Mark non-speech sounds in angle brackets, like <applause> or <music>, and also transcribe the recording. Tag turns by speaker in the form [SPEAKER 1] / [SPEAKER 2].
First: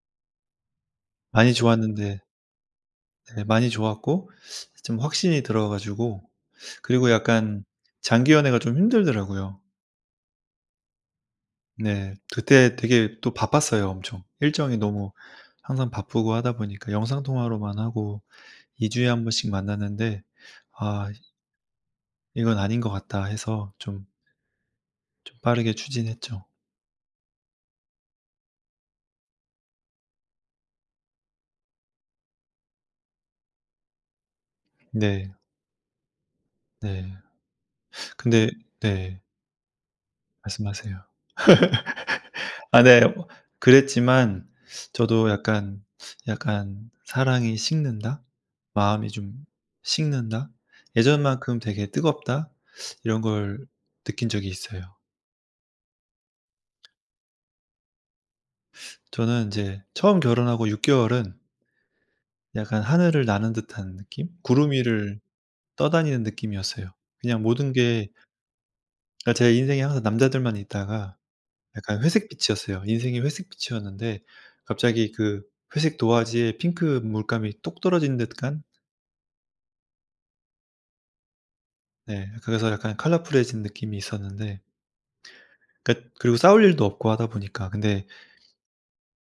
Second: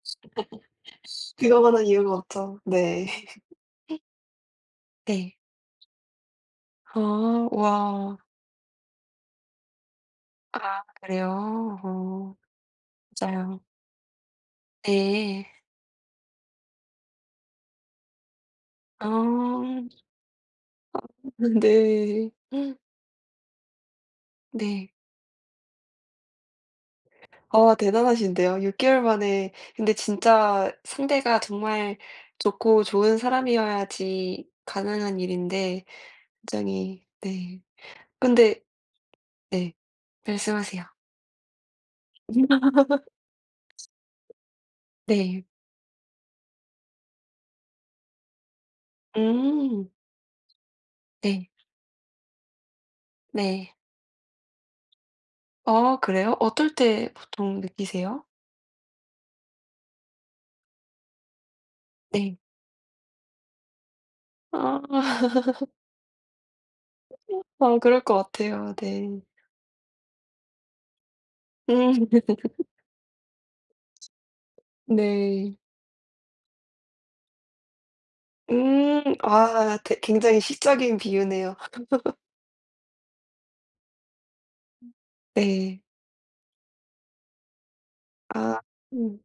[SPEAKER 1] <laughs>
[SPEAKER 2] 많이
[SPEAKER 1] 그거만한 이유가
[SPEAKER 2] 좋았는데
[SPEAKER 1] 없죠. 네.
[SPEAKER 2] 네 많이
[SPEAKER 1] <laughs>
[SPEAKER 2] 좋았고 좀
[SPEAKER 1] 네.
[SPEAKER 2] 확신이 들어 가지고 그리고
[SPEAKER 1] 아
[SPEAKER 2] 약간
[SPEAKER 1] 와.
[SPEAKER 2] 장기연애가 좀 힘들더라고요.
[SPEAKER 1] 아 그래요?
[SPEAKER 2] 네
[SPEAKER 1] 어
[SPEAKER 2] 그때 되게 또
[SPEAKER 1] 맞아요.
[SPEAKER 2] 바빴어요 엄청. 일정이 너무
[SPEAKER 1] 네.
[SPEAKER 2] 항상 바쁘고 하다 보니까 영상통화로만 하고
[SPEAKER 1] 아.
[SPEAKER 2] 2주에 1 번씩 만났는데 아이씨
[SPEAKER 1] 아 네.
[SPEAKER 2] 이건
[SPEAKER 1] <gasps>
[SPEAKER 2] 아닌 것 같다 해서 좀
[SPEAKER 1] 네.
[SPEAKER 2] 좀 빠르게 추진했죠.
[SPEAKER 1] 아 대단하신데요. 6개월 만에 근데 진짜 상대가 정말 좋고 좋은 사람이어야지 가능한
[SPEAKER 2] 네.
[SPEAKER 1] 일인데
[SPEAKER 2] 네.
[SPEAKER 1] 굉장히
[SPEAKER 2] 네.
[SPEAKER 1] 네
[SPEAKER 2] 근데
[SPEAKER 1] 근데
[SPEAKER 2] 네.
[SPEAKER 1] 네 말씀하세요.
[SPEAKER 2] 말씀하세요.
[SPEAKER 1] <laughs>
[SPEAKER 2] <laughs> 아 네 그랬지만 저도
[SPEAKER 1] 네.
[SPEAKER 2] 약간 약간 '사랑이 식는다.' '마음이 좀
[SPEAKER 1] 음.
[SPEAKER 2] 식는다.'
[SPEAKER 1] 네.
[SPEAKER 2] '예전만큼 되게 뜨겁다.' 이런 걸
[SPEAKER 1] 네.
[SPEAKER 2] 느낀 적이 있어요.
[SPEAKER 1] 어 그래요? 어떨 때 보통 느끼세요?
[SPEAKER 2] 저는 인제 처음 결혼하고 6개월은
[SPEAKER 1] 네.
[SPEAKER 2] 약간 하늘을 나는 듯한 느낌? 구름
[SPEAKER 1] 아.
[SPEAKER 2] 위를
[SPEAKER 1] <laughs>
[SPEAKER 2] 떠다니는 느낌이었어요.
[SPEAKER 1] 그죠.
[SPEAKER 2] 그냥 모든
[SPEAKER 1] 어 그럴
[SPEAKER 2] 게
[SPEAKER 1] 것 같아요. 네.
[SPEAKER 2] 그러니까 제 인생에 항상 남자들만 있다가
[SPEAKER 1] 음.
[SPEAKER 2] 약간 회색빛이었어요.
[SPEAKER 1] <laughs>
[SPEAKER 2] 인생이 회색빛이었는데 갑자기 그
[SPEAKER 1] 네.
[SPEAKER 2] 회색 도화지에 핑크 물감이 똑 떨어진 듯한?
[SPEAKER 1] 음. 아 대 굉장히 시적인 비유네요. <laughs>
[SPEAKER 2] 네 그래서 약간 컬러풀해진 느낌이 있었는데
[SPEAKER 1] 네.
[SPEAKER 2] 그러니까 그리고 싸울 일도 없고 하다 보니까 근데.
[SPEAKER 1] 아 음.